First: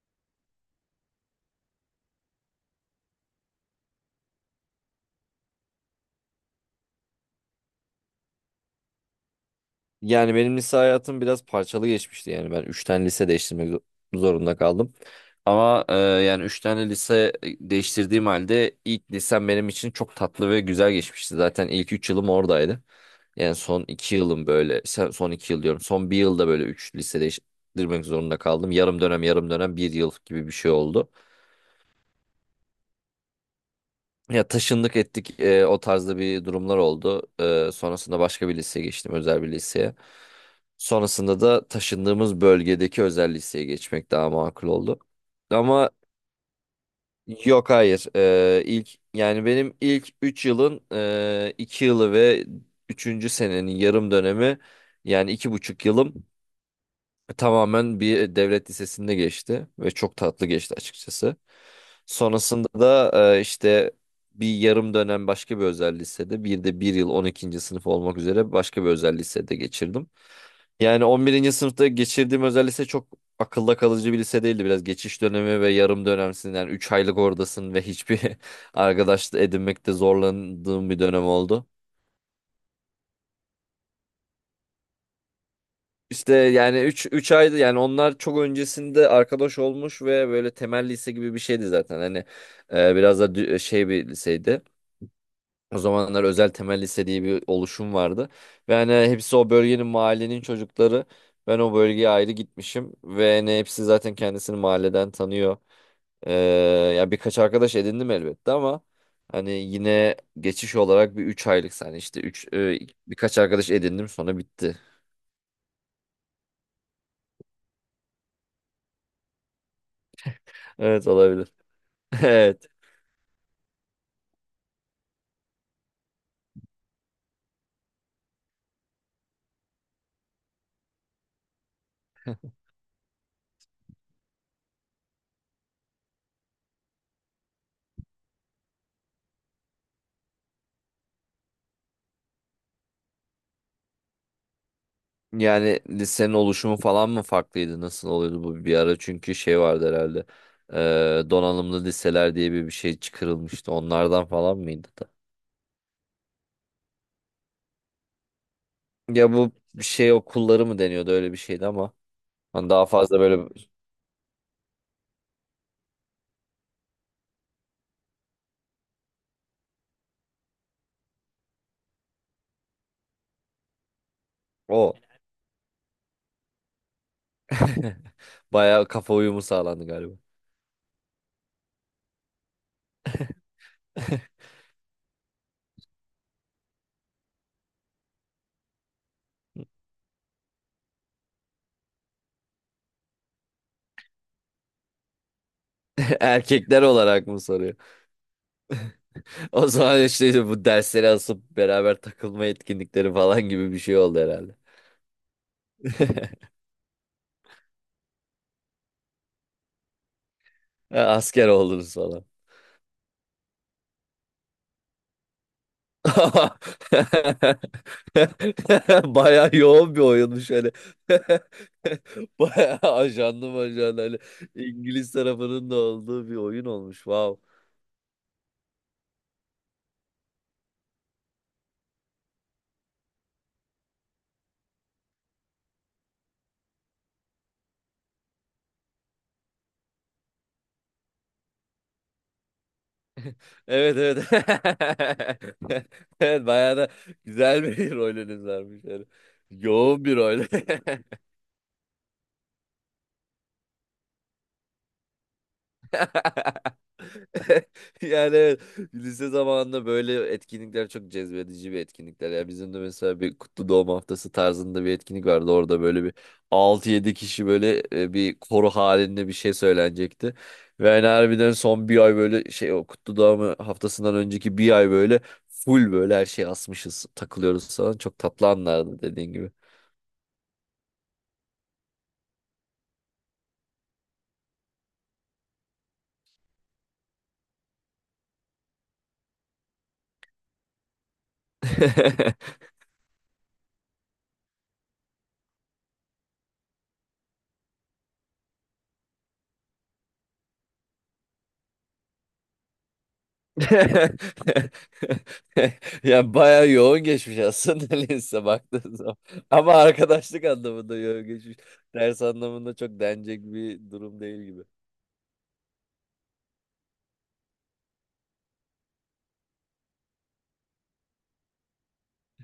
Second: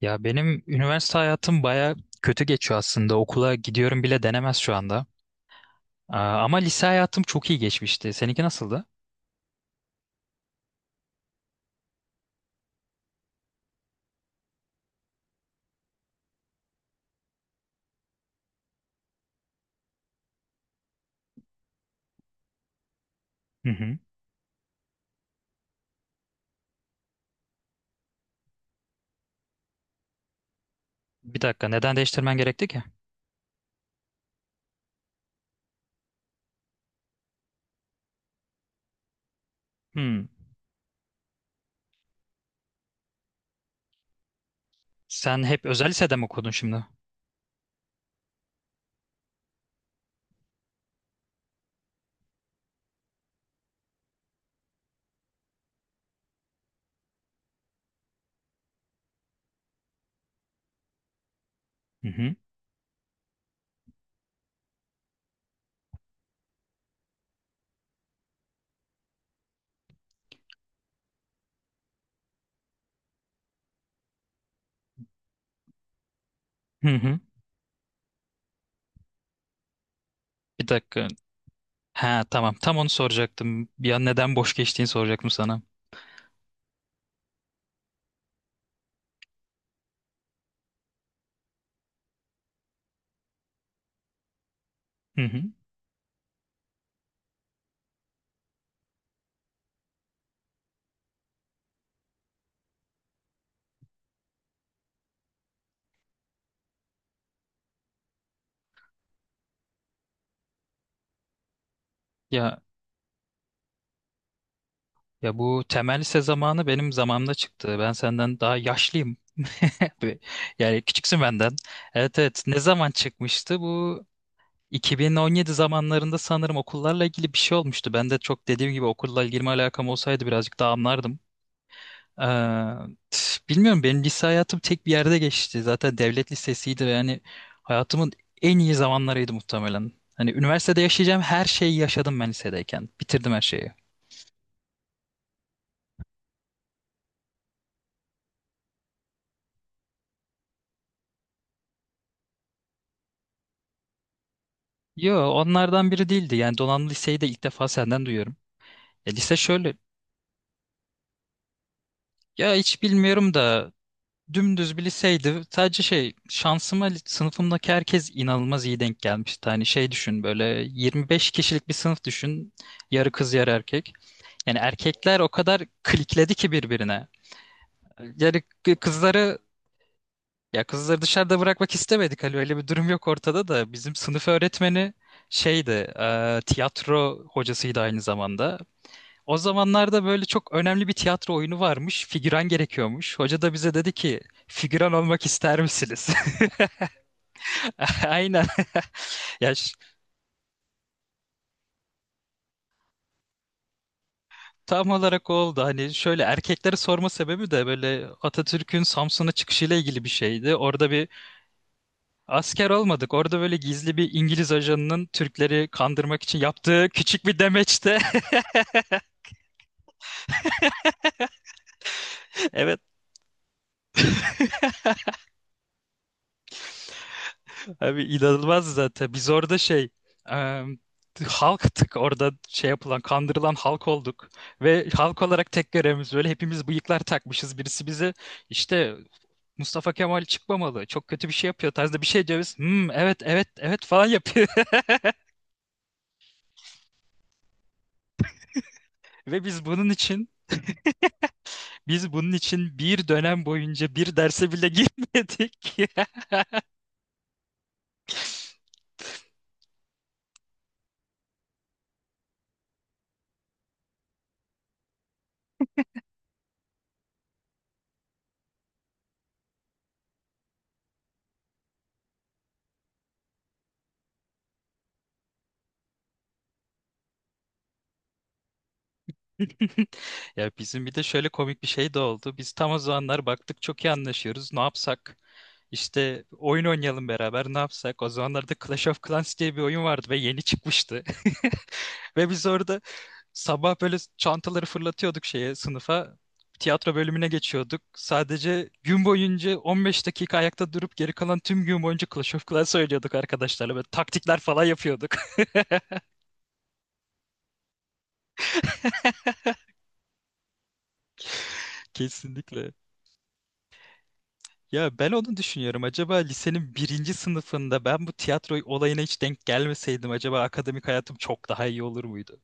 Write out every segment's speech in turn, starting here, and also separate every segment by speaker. Speaker 1: Ya benim üniversite hayatım baya kötü geçiyor aslında. Okula gidiyorum bile denemez şu anda. Aa, ama lise hayatım çok iyi geçmişti. Seninki nasıldı?
Speaker 2: Yani benim lise hayatım biraz parçalı geçmişti. Yani ben 3 tane lise değiştirmek zorunda kaldım. Ama yani 3 tane lise değiştirdiğim halde ilk lisem benim için çok tatlı ve güzel geçmişti. Zaten ilk 3 yılım oradaydı. Yani
Speaker 1: Hı
Speaker 2: son
Speaker 1: hı.
Speaker 2: 2 yılım böyle son 2 yıl diyorum. Son 1 yılda böyle 3 lise değiştirmek zorunda kaldım. Yarım dönem yarım dönem bir yıl gibi bir şey oldu.
Speaker 1: Bir dakika, neden değiştirmen gerekti ki?
Speaker 2: Ya taşındık ettik o tarzda bir durumlar oldu. Sonrasında başka bir liseye geçtim, özel bir liseye.
Speaker 1: Hmm.
Speaker 2: Sonrasında da taşındığımız bölgedeki özel liseye geçmek daha makul oldu.
Speaker 1: Sen hep özel
Speaker 2: Ama
Speaker 1: lisede mi okudun şimdi?
Speaker 2: yok, hayır. İlk yani benim ilk 3 yılın 2 yılı ve üçüncü senenin yarım dönemi, yani iki buçuk yılım tamamen bir devlet lisesinde geçti ve çok tatlı geçti açıkçası.
Speaker 1: Hı hı.
Speaker 2: Sonrasında da işte bir yarım dönem başka bir özel lisede, bir de bir yıl on ikinci sınıf olmak üzere başka bir özel lisede geçirdim. Yani on birinci sınıfta geçirdiğim özel lise çok akılda kalıcı bir lise değildi. Biraz geçiş dönemi ve yarım dönemsin, yani
Speaker 1: Hı
Speaker 2: 3 aylık
Speaker 1: hı.
Speaker 2: oradasın ve hiçbir arkadaş edinmekte
Speaker 1: Bir
Speaker 2: zorlandığım bir
Speaker 1: dakika.
Speaker 2: dönem oldu.
Speaker 1: Ha, tamam. Tam onu soracaktım. Ya neden boş geçtiğini soracaktım sana.
Speaker 2: İşte yani üç aydı, yani onlar çok öncesinde arkadaş olmuş ve böyle temel lise gibi bir şeydi zaten. Hani biraz da şey bir liseydi.
Speaker 1: Hı hı.
Speaker 2: O zamanlar özel temel lise diye bir oluşum vardı. Ve hani hepsi o bölgenin, mahallenin çocukları. Ben o bölgeye ayrı gitmişim ve hani hepsi zaten kendisini mahalleden tanıyor. E, Ya birkaç arkadaş edindim elbette ama hani yine geçiş olarak bir 3 aylık, yani işte 3,
Speaker 1: Ya
Speaker 2: birkaç arkadaş edindim, sonra bitti.
Speaker 1: ya bu temel lise zamanı benim zamanımda çıktı. Ben senden daha yaşlıyım. Ve- Yani
Speaker 2: Evet,
Speaker 1: küçüksün
Speaker 2: olabilir.
Speaker 1: benden. Evet, evet. Ne
Speaker 2: Evet.
Speaker 1: zaman çıkmıştı bu? 2017 zamanlarında sanırım okullarla ilgili bir şey olmuştu. Ben de, çok dediğim gibi, okulla ilgili alakam olsaydı birazcık daha anlardım. Eee, Bilmiyorum, benim lise hayatım tek bir yerde geçti. Zaten devlet lisesiydi ve yani hayatımın en iyi zamanlarıydı muhtemelen. Hani üniversitede yaşayacağım her şeyi yaşadım ben lisedeyken. Bitirdim her şeyi.
Speaker 2: Yani lisenin oluşumu falan mı farklıydı? Nasıl oluyordu bu bir ara? Çünkü şey vardı herhalde. Donanımlı liseler diye bir şey çıkarılmıştı. Onlardan falan mıydı da?
Speaker 1: Yo, onlardan biri değildi. Yani donanımlı liseyi de ilk defa senden duyuyorum.
Speaker 2: Ya
Speaker 1: Lise
Speaker 2: bu
Speaker 1: şöyle,
Speaker 2: şey okulları mı deniyordu, öyle bir şeydi ama.
Speaker 1: ya
Speaker 2: Hani
Speaker 1: hiç
Speaker 2: daha fazla
Speaker 1: bilmiyorum
Speaker 2: böyle
Speaker 1: da, dümdüz bir liseydi. Sadece şey, şansıma, sınıfımdaki herkes inanılmaz iyi denk gelmişti. Hani şey, düşün, böyle 25 kişilik bir sınıf düşün. Yarı kız, yarı erkek. Yani
Speaker 2: o.
Speaker 1: erkekler o kadar klikledi ki birbirine. Yani
Speaker 2: Bayağı kafa uyumu sağlandı galiba.
Speaker 1: kızları dışarıda bırakmak istemedik. Hani öyle bir durum yok ortada da, bizim sınıf öğretmeni şeydi, tiyatro hocasıydı aynı zamanda. O zamanlarda böyle çok önemli bir tiyatro oyunu varmış. Figüran gerekiyormuş. Hoca da bize dedi ki, figüran olmak ister misiniz?
Speaker 2: Erkekler olarak mı soruyor?
Speaker 1: Aynen. Ya,
Speaker 2: O zaman işte bu dersleri asıp beraber takılma etkinlikleri falan gibi bir şey oldu herhalde.
Speaker 1: tam olarak o oldu. Hani şöyle, erkekleri sorma sebebi de böyle Atatürk'ün Samsun'a çıkışıyla ilgili bir şeydi. Orada bir
Speaker 2: Asker oldunuz falan.
Speaker 1: asker olmadık. Orada böyle gizli bir İngiliz ajanının Türkleri kandırmak için yaptığı küçük bir demeçte.
Speaker 2: Bayağı yoğun bir oyunmuş hani. Bayağı ajanlı majanlı, hani İngiliz tarafının da olduğu bir oyun olmuş. Wow.
Speaker 1: Abi, inanılmaz zaten. Biz orada şey, e, halktık, orada şey yapılan, kandırılan halk olduk. Ve halk olarak tek görevimiz, böyle hepimiz bıyıklar takmışız. Birisi bize, işte Mustafa Kemal çıkmamalı, çok kötü bir şey yapıyor tarzda bir şey diyoruz. Hmm, evet, evet, evet
Speaker 2: Evet,
Speaker 1: falan yapıyor.
Speaker 2: evet. Evet, bayağı da güzel bir rolünüz varmış yani.
Speaker 1: Ve biz bunun
Speaker 2: Yoğun bir
Speaker 1: için,
Speaker 2: rol.
Speaker 1: bir dönem boyunca bir derse bile girmedik.
Speaker 2: Yani evet, lise zamanında böyle etkinlikler çok cezbedici bir etkinlikler. Ya bizim de mesela bir kutlu doğum haftası tarzında bir etkinlik vardı. Orada böyle bir altı yedi kişi böyle bir koro halinde bir şey söylenecekti. Ve yani harbiden son bir ay böyle şey, o kutlu doğum haftasından önceki bir ay böyle full, böyle her şey asmışız, takılıyoruz falan. Çok tatlı anlardı, dediğin gibi.
Speaker 1: Ya, bizim bir de şöyle komik bir şey de oldu. Biz tam o zamanlar baktık çok iyi anlaşıyoruz. Ne yapsak? İşte, oyun oynayalım beraber, ne yapsak? O zamanlarda Clash of Clans diye bir oyun vardı ve yeni çıkmıştı. Ve biz orada sabah böyle çantaları fırlatıyorduk şeye, sınıfa. Tiyatro bölümüne geçiyorduk. Sadece gün boyunca 15 dakika ayakta durup, geri kalan tüm gün boyunca Clash of Clans oynuyorduk arkadaşlarla. Böyle taktikler falan yapıyorduk.
Speaker 2: Ya bayağı yoğun geçmiş aslında lise, baktığın zaman. Ama arkadaşlık anlamında yoğun geçmiş. Ders
Speaker 1: Kesinlikle.
Speaker 2: anlamında çok denecek bir durum değil gibi.
Speaker 1: Ya ben onu düşünüyorum. Acaba lisenin birinci sınıfında ben bu tiyatro olayına hiç denk gelmeseydim, acaba akademik hayatım çok daha iyi olur muydu?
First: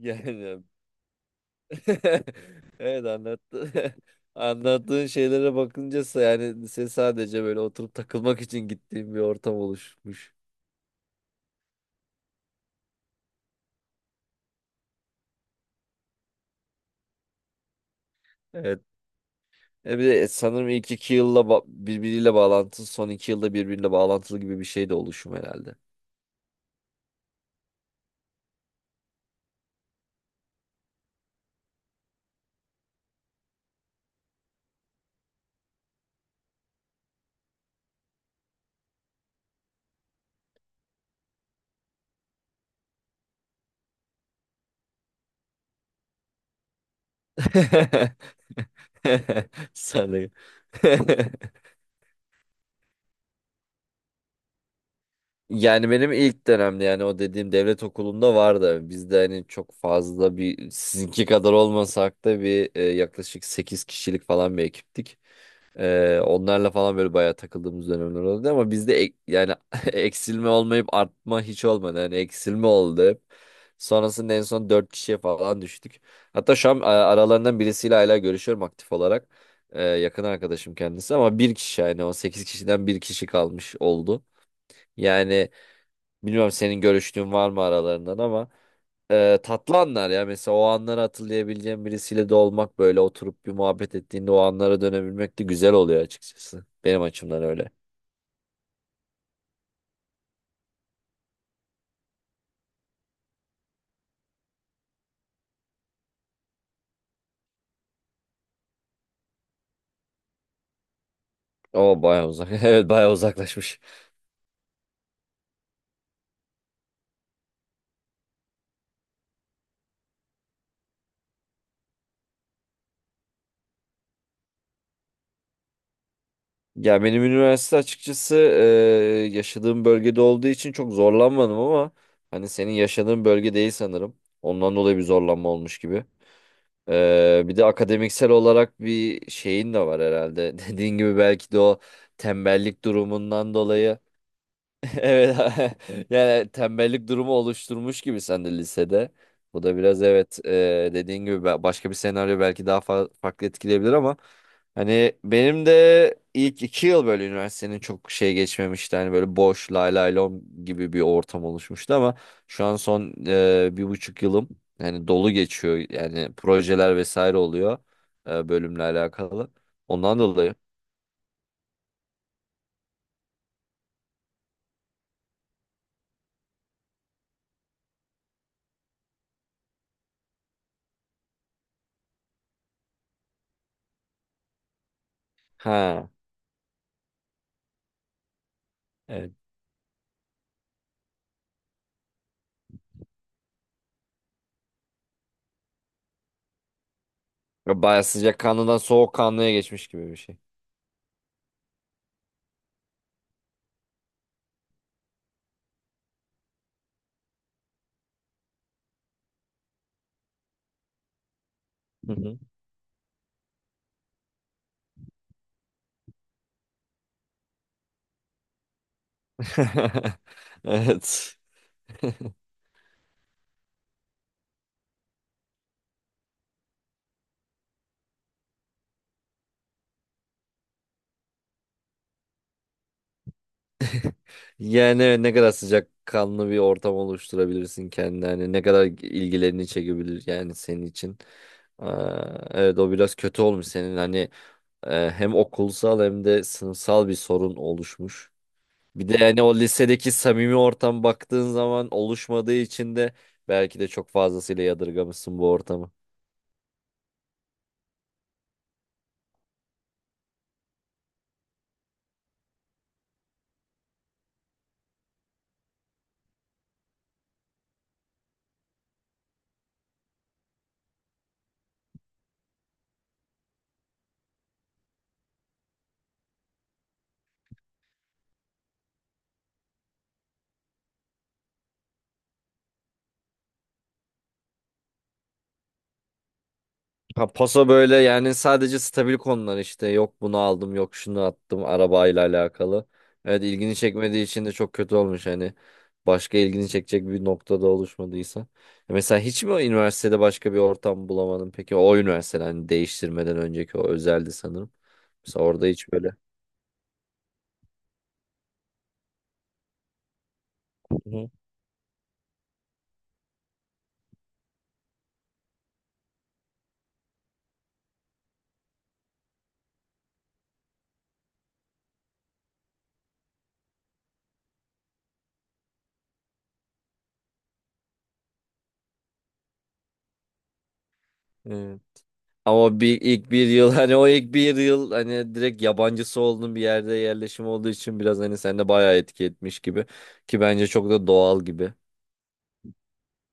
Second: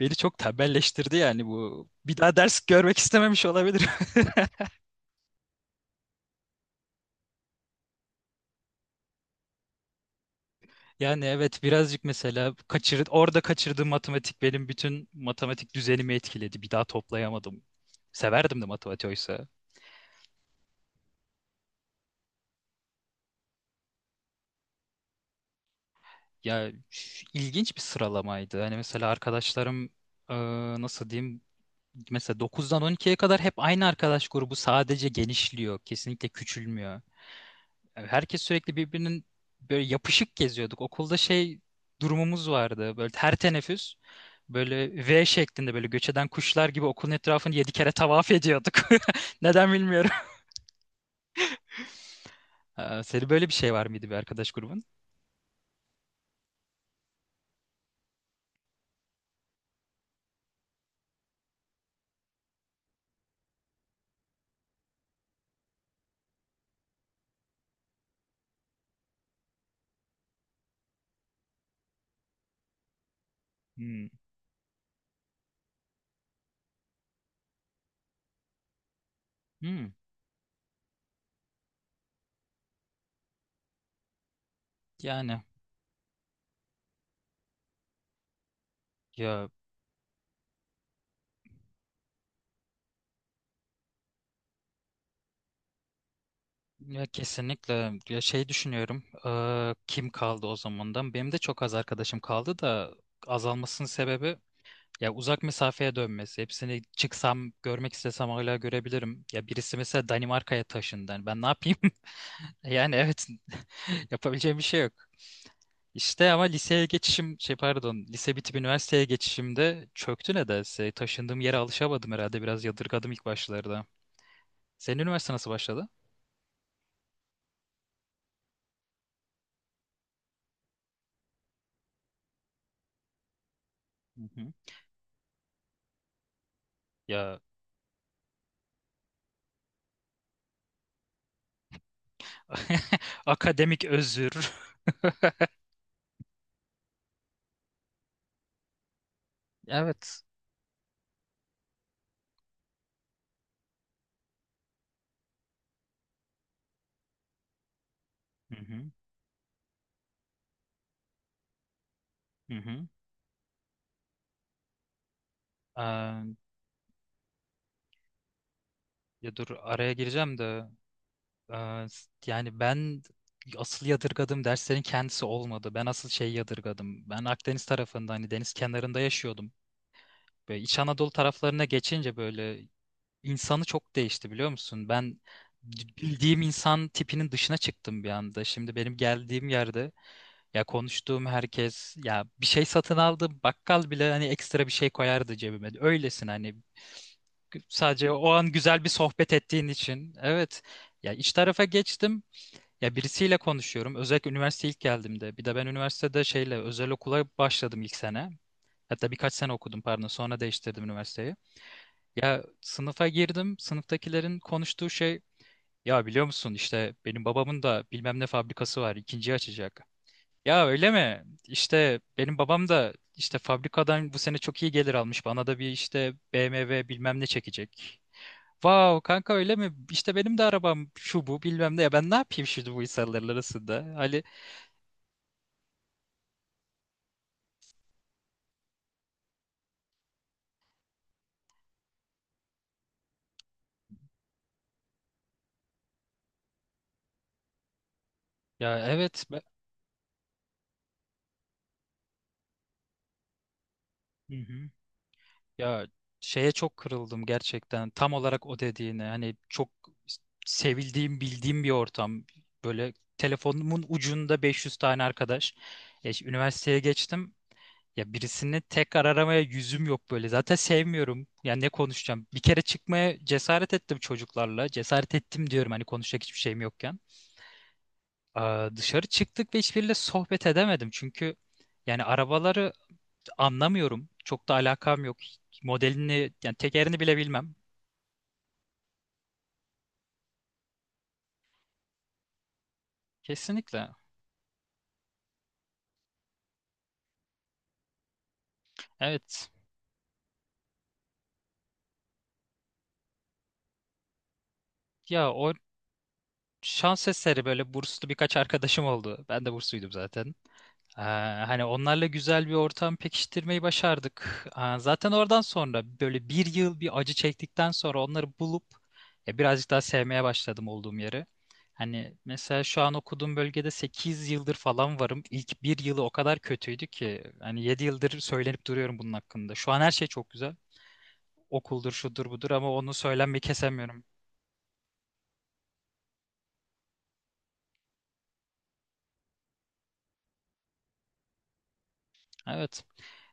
Speaker 1: Beni çok
Speaker 2: Yani
Speaker 1: tembelleştirdi yani bu. Bir daha ders görmek
Speaker 2: evet,
Speaker 1: istememiş
Speaker 2: anlattı.
Speaker 1: olabilirim.
Speaker 2: Anlattığın şeylere bakınca, yani lise sadece böyle oturup takılmak için gittiğim bir ortam oluşmuş.
Speaker 1: Yani evet, birazcık, mesela orada kaçırdığım matematik benim bütün matematik düzenimi etkiledi. Bir daha toplayamadım. Severdim de
Speaker 2: Evet.
Speaker 1: matematiği oysa.
Speaker 2: E bir de sanırım ilk iki yılla birbiriyle bağlantılı, son iki yılda birbiriyle bağlantılı gibi bir şey de oluşum herhalde.
Speaker 1: Ya üf, ilginç bir sıralamaydı. Hani mesela arkadaşlarım, e, nasıl diyeyim, mesela 9'dan 12'ye kadar hep aynı arkadaş grubu sadece genişliyor. Kesinlikle küçülmüyor. Yani herkes sürekli birbirinin, böyle yapışık geziyorduk. Okulda şey durumumuz vardı. Böyle her teneffüs böyle V şeklinde, böyle göç eden kuşlar gibi okulun etrafını 7 kere tavaf ediyorduk. Neden bilmiyorum.
Speaker 2: Sanırım.
Speaker 1: Senin böyle bir şey var mıydı, bir arkadaş grubun?
Speaker 2: Yani benim ilk dönemde, yani o dediğim devlet okulunda vardı. Bizde hani çok fazla, bir sizinki kadar olmasak da bir yaklaşık 8 kişilik falan bir ekiptik. Onlarla falan böyle bayağı takıldığımız dönemler oldu ama bizde yani eksilme olmayıp artma hiç olmadı. Yani eksilme oldu hep.
Speaker 1: Hmm.
Speaker 2: Sonrasında en son 4 kişiye falan düştük. Hatta şu an aralarından birisiyle hala görüşüyorum aktif olarak.
Speaker 1: Hmm.
Speaker 2: Yakın arkadaşım kendisi ama bir kişi, yani o 8 kişiden bir kişi kalmış oldu.
Speaker 1: Yani,
Speaker 2: Yani bilmiyorum, senin görüştüğün var mı aralarından ama
Speaker 1: ya
Speaker 2: tatlı anlar ya. Mesela o anları hatırlayabileceğim birisiyle de olmak, böyle oturup bir muhabbet ettiğinde o anlara dönebilmek de güzel oluyor açıkçası. Benim
Speaker 1: Ya
Speaker 2: açımdan öyle.
Speaker 1: kesinlikle, ya şey düşünüyorum, kim kaldı o zamandan? Benim de çok az arkadaşım kaldı da, azalmasının sebebi ya uzak mesafeye dönmesi. Hepsini, çıksam görmek istesem, hala görebilirim, ya birisi mesela Danimarka'ya taşındı. Yani ben ne yapayım?
Speaker 2: Ama bayağı uzak. Evet,
Speaker 1: Yani
Speaker 2: bayağı
Speaker 1: evet,
Speaker 2: uzaklaşmış.
Speaker 1: yapabileceğim bir şey yok. İşte, ama liseye geçişim, şey, pardon, lise bitip üniversiteye geçişimde çöktü nedense, taşındığım yere alışamadım herhalde, biraz yadırgadım ilk başlarda. Senin üniversite nasıl başladı?
Speaker 2: Ya benim üniversite açıkçası yaşadığım bölgede olduğu için çok zorlanmadım ama hani senin yaşadığın bölge değil sanırım.
Speaker 1: Hı hı.
Speaker 2: Ondan dolayı bir zorlanma olmuş gibi.
Speaker 1: Ya.
Speaker 2: Bir de akademiksel olarak bir şeyin de var herhalde. Dediğin gibi belki de o tembellik durumundan
Speaker 1: Akademik
Speaker 2: dolayı.
Speaker 1: özür.
Speaker 2: Evet. Yani tembellik durumu oluşturmuş gibi sen de lisede. Bu da biraz,
Speaker 1: Evet.
Speaker 2: evet, dediğin gibi, başka bir senaryo belki daha farklı etkileyebilir ama hani benim de ilk iki yıl böyle üniversitenin çok şey
Speaker 1: Hı hı,
Speaker 2: geçmemişti. Hani böyle boş lay lay lom gibi bir ortam oluşmuştu ama
Speaker 1: hı
Speaker 2: şu an
Speaker 1: hı.
Speaker 2: son bir buçuk yılım, yani dolu geçiyor. Yani
Speaker 1: Eee,
Speaker 2: projeler vesaire oluyor bölümle
Speaker 1: Ya dur,
Speaker 2: alakalı.
Speaker 1: araya
Speaker 2: Ondan
Speaker 1: gireceğim
Speaker 2: dolayı.
Speaker 1: de, yani ben, asıl yadırgadığım derslerin kendisi olmadı. Ben asıl şeyi yadırgadım. Ben Akdeniz tarafında, hani deniz kenarında yaşıyordum. Böyle İç Anadolu taraflarına geçince böyle İnsanı çok değişti, biliyor musun? Ben
Speaker 2: Ha.
Speaker 1: bildiğim insan tipinin dışına çıktım bir anda. Şimdi benim
Speaker 2: Evet.
Speaker 1: geldiğim yerde, ya konuştuğum herkes, ya bir şey satın aldım, bakkal bile hani ekstra bir şey koyardı cebime. Öylesine, hani
Speaker 2: Bayağı
Speaker 1: sadece o
Speaker 2: sıcak
Speaker 1: an
Speaker 2: kanlıdan
Speaker 1: güzel bir
Speaker 2: soğuk
Speaker 1: sohbet
Speaker 2: kanlıya
Speaker 1: ettiğin
Speaker 2: geçmiş gibi
Speaker 1: için.
Speaker 2: bir şey.
Speaker 1: Evet. Ya iç tarafa geçtim. Ya birisiyle konuşuyorum, özellikle üniversite ilk geldiğimde. Bir de ben üniversitede şeyle, özel okula başladım ilk sene. Hatta birkaç sene okudum, pardon. Sonra değiştirdim üniversiteyi.
Speaker 2: Hı hı.
Speaker 1: Ya sınıfa girdim. Sınıftakilerin konuştuğu şey, ya biliyor musun, işte benim babamın da bilmem ne fabrikası var, ikinciyi açacak. Ya öyle mi?
Speaker 2: Evet.
Speaker 1: İşte benim babam da işte fabrikadan bu sene çok iyi gelir almış. Bana da bir, işte BMW bilmem ne çekecek. Vav kanka, öyle mi? İşte benim de arabam şu bu bilmem ne. Ya ben ne yapayım şimdi bu insanların arasında? Ali
Speaker 2: Yani evet, ne kadar sıcakkanlı bir ortam oluşturabilirsin kendine. Hani ne kadar ilgilerini çekebilir, yani senin için. Aa, evet, o biraz kötü olmuş senin. Hani hem okulsal hem de sınıfsal bir sorun oluşmuş.
Speaker 1: ya,
Speaker 2: Bir de
Speaker 1: evet, ben...
Speaker 2: yani o lisedeki samimi ortam baktığın zaman oluşmadığı için de belki de çok
Speaker 1: Hı
Speaker 2: fazlasıyla
Speaker 1: hı.
Speaker 2: yadırgamışsın bu
Speaker 1: Ya
Speaker 2: ortamı.
Speaker 1: şeye çok kırıldım gerçekten. Tam olarak o dediğine. Hani çok sevildiğim, bildiğim bir ortam. Böyle telefonumun ucunda 500 tane arkadaş. Üniversiteye geçtim. Ya birisini tekrar aramaya yüzüm yok böyle. Zaten sevmiyorum. Ya ne konuşacağım? Bir kere çıkmaya cesaret ettim çocuklarla. Cesaret ettim diyorum, hani konuşacak hiçbir şeyim yokken. Aa, dışarı çıktık ve hiçbiriyle sohbet edemedim. Çünkü yani arabaları anlamıyorum. Çok da alakam yok. Modelini yani, tekerini bile
Speaker 2: Ha,
Speaker 1: bilmem.
Speaker 2: paso böyle, yani sadece stabil konular, işte yok bunu aldım, yok şunu attım, arabayla alakalı. Evet, ilgini
Speaker 1: Kesinlikle.
Speaker 2: çekmediği için de çok kötü olmuş hani, başka ilgini çekecek bir noktada oluşmadıysa. Ya mesela hiç
Speaker 1: Evet.
Speaker 2: mi o üniversitede başka bir ortam bulamadın peki, o üniversiteden hani değiştirmeden önceki o özeldi sanırım.
Speaker 1: Ya
Speaker 2: Mesela
Speaker 1: o
Speaker 2: orada hiç böyle.
Speaker 1: şans eseri böyle burslu birkaç arkadaşım oldu. Ben de bursluydum zaten.
Speaker 2: Hı.
Speaker 1: Ee,
Speaker 2: Hı.
Speaker 1: Hani onlarla güzel bir ortam pekiştirmeyi başardık. Zaten oradan sonra, böyle bir yıl bir acı çektikten sonra, onları bulup birazcık daha sevmeye başladım olduğum yeri. Hani mesela şu an okuduğum bölgede 8 yıldır falan varım. İlk bir yılı o kadar kötüydü ki, hani 7 yıldır söylenip duruyorum bunun hakkında. Şu an her şey çok güzel.
Speaker 2: Evet.
Speaker 1: Okuldur, şudur, budur, ama
Speaker 2: Ama
Speaker 1: onu,
Speaker 2: bir, ilk
Speaker 1: söylenmeyi
Speaker 2: bir yıl hani
Speaker 1: kesemiyorum.
Speaker 2: o ilk bir yıl, hani direkt yabancısı olduğun bir yerde yerleşim olduğu için biraz hani sende bayağı etki etmiş gibi, ki bence çok da doğal gibi.
Speaker 1: Evet.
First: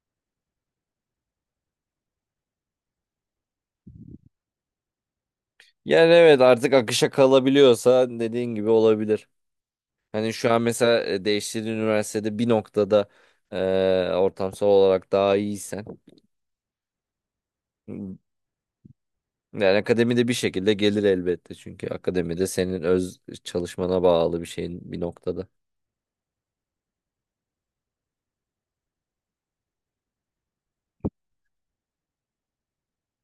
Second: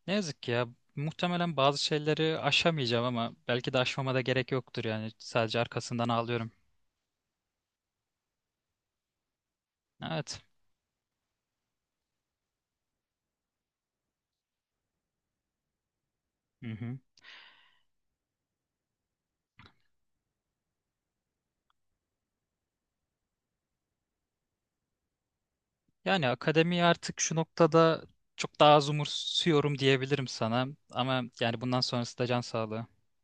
Speaker 1: Ne yazık ki ya. Muhtemelen bazı şeyleri aşamayacağım ama belki de aşmama da gerek yoktur yani. Sadece arkasından
Speaker 2: Yani evet,
Speaker 1: ağlıyorum.
Speaker 2: artık akışa kalabiliyorsa dediğin gibi olabilir. Hani
Speaker 1: Evet.
Speaker 2: şu an mesela değiştiğin üniversitede bir noktada ortamsal olarak daha iyiysen,
Speaker 1: Hı hı.
Speaker 2: yani akademide bir şekilde gelir elbette çünkü akademide senin öz çalışmana bağlı bir şeyin bir noktada.
Speaker 1: Yani akademiyi artık şu noktada çok daha az umursuyorum diyebilirim sana. Ama yani bundan sonrası da can sağlığı.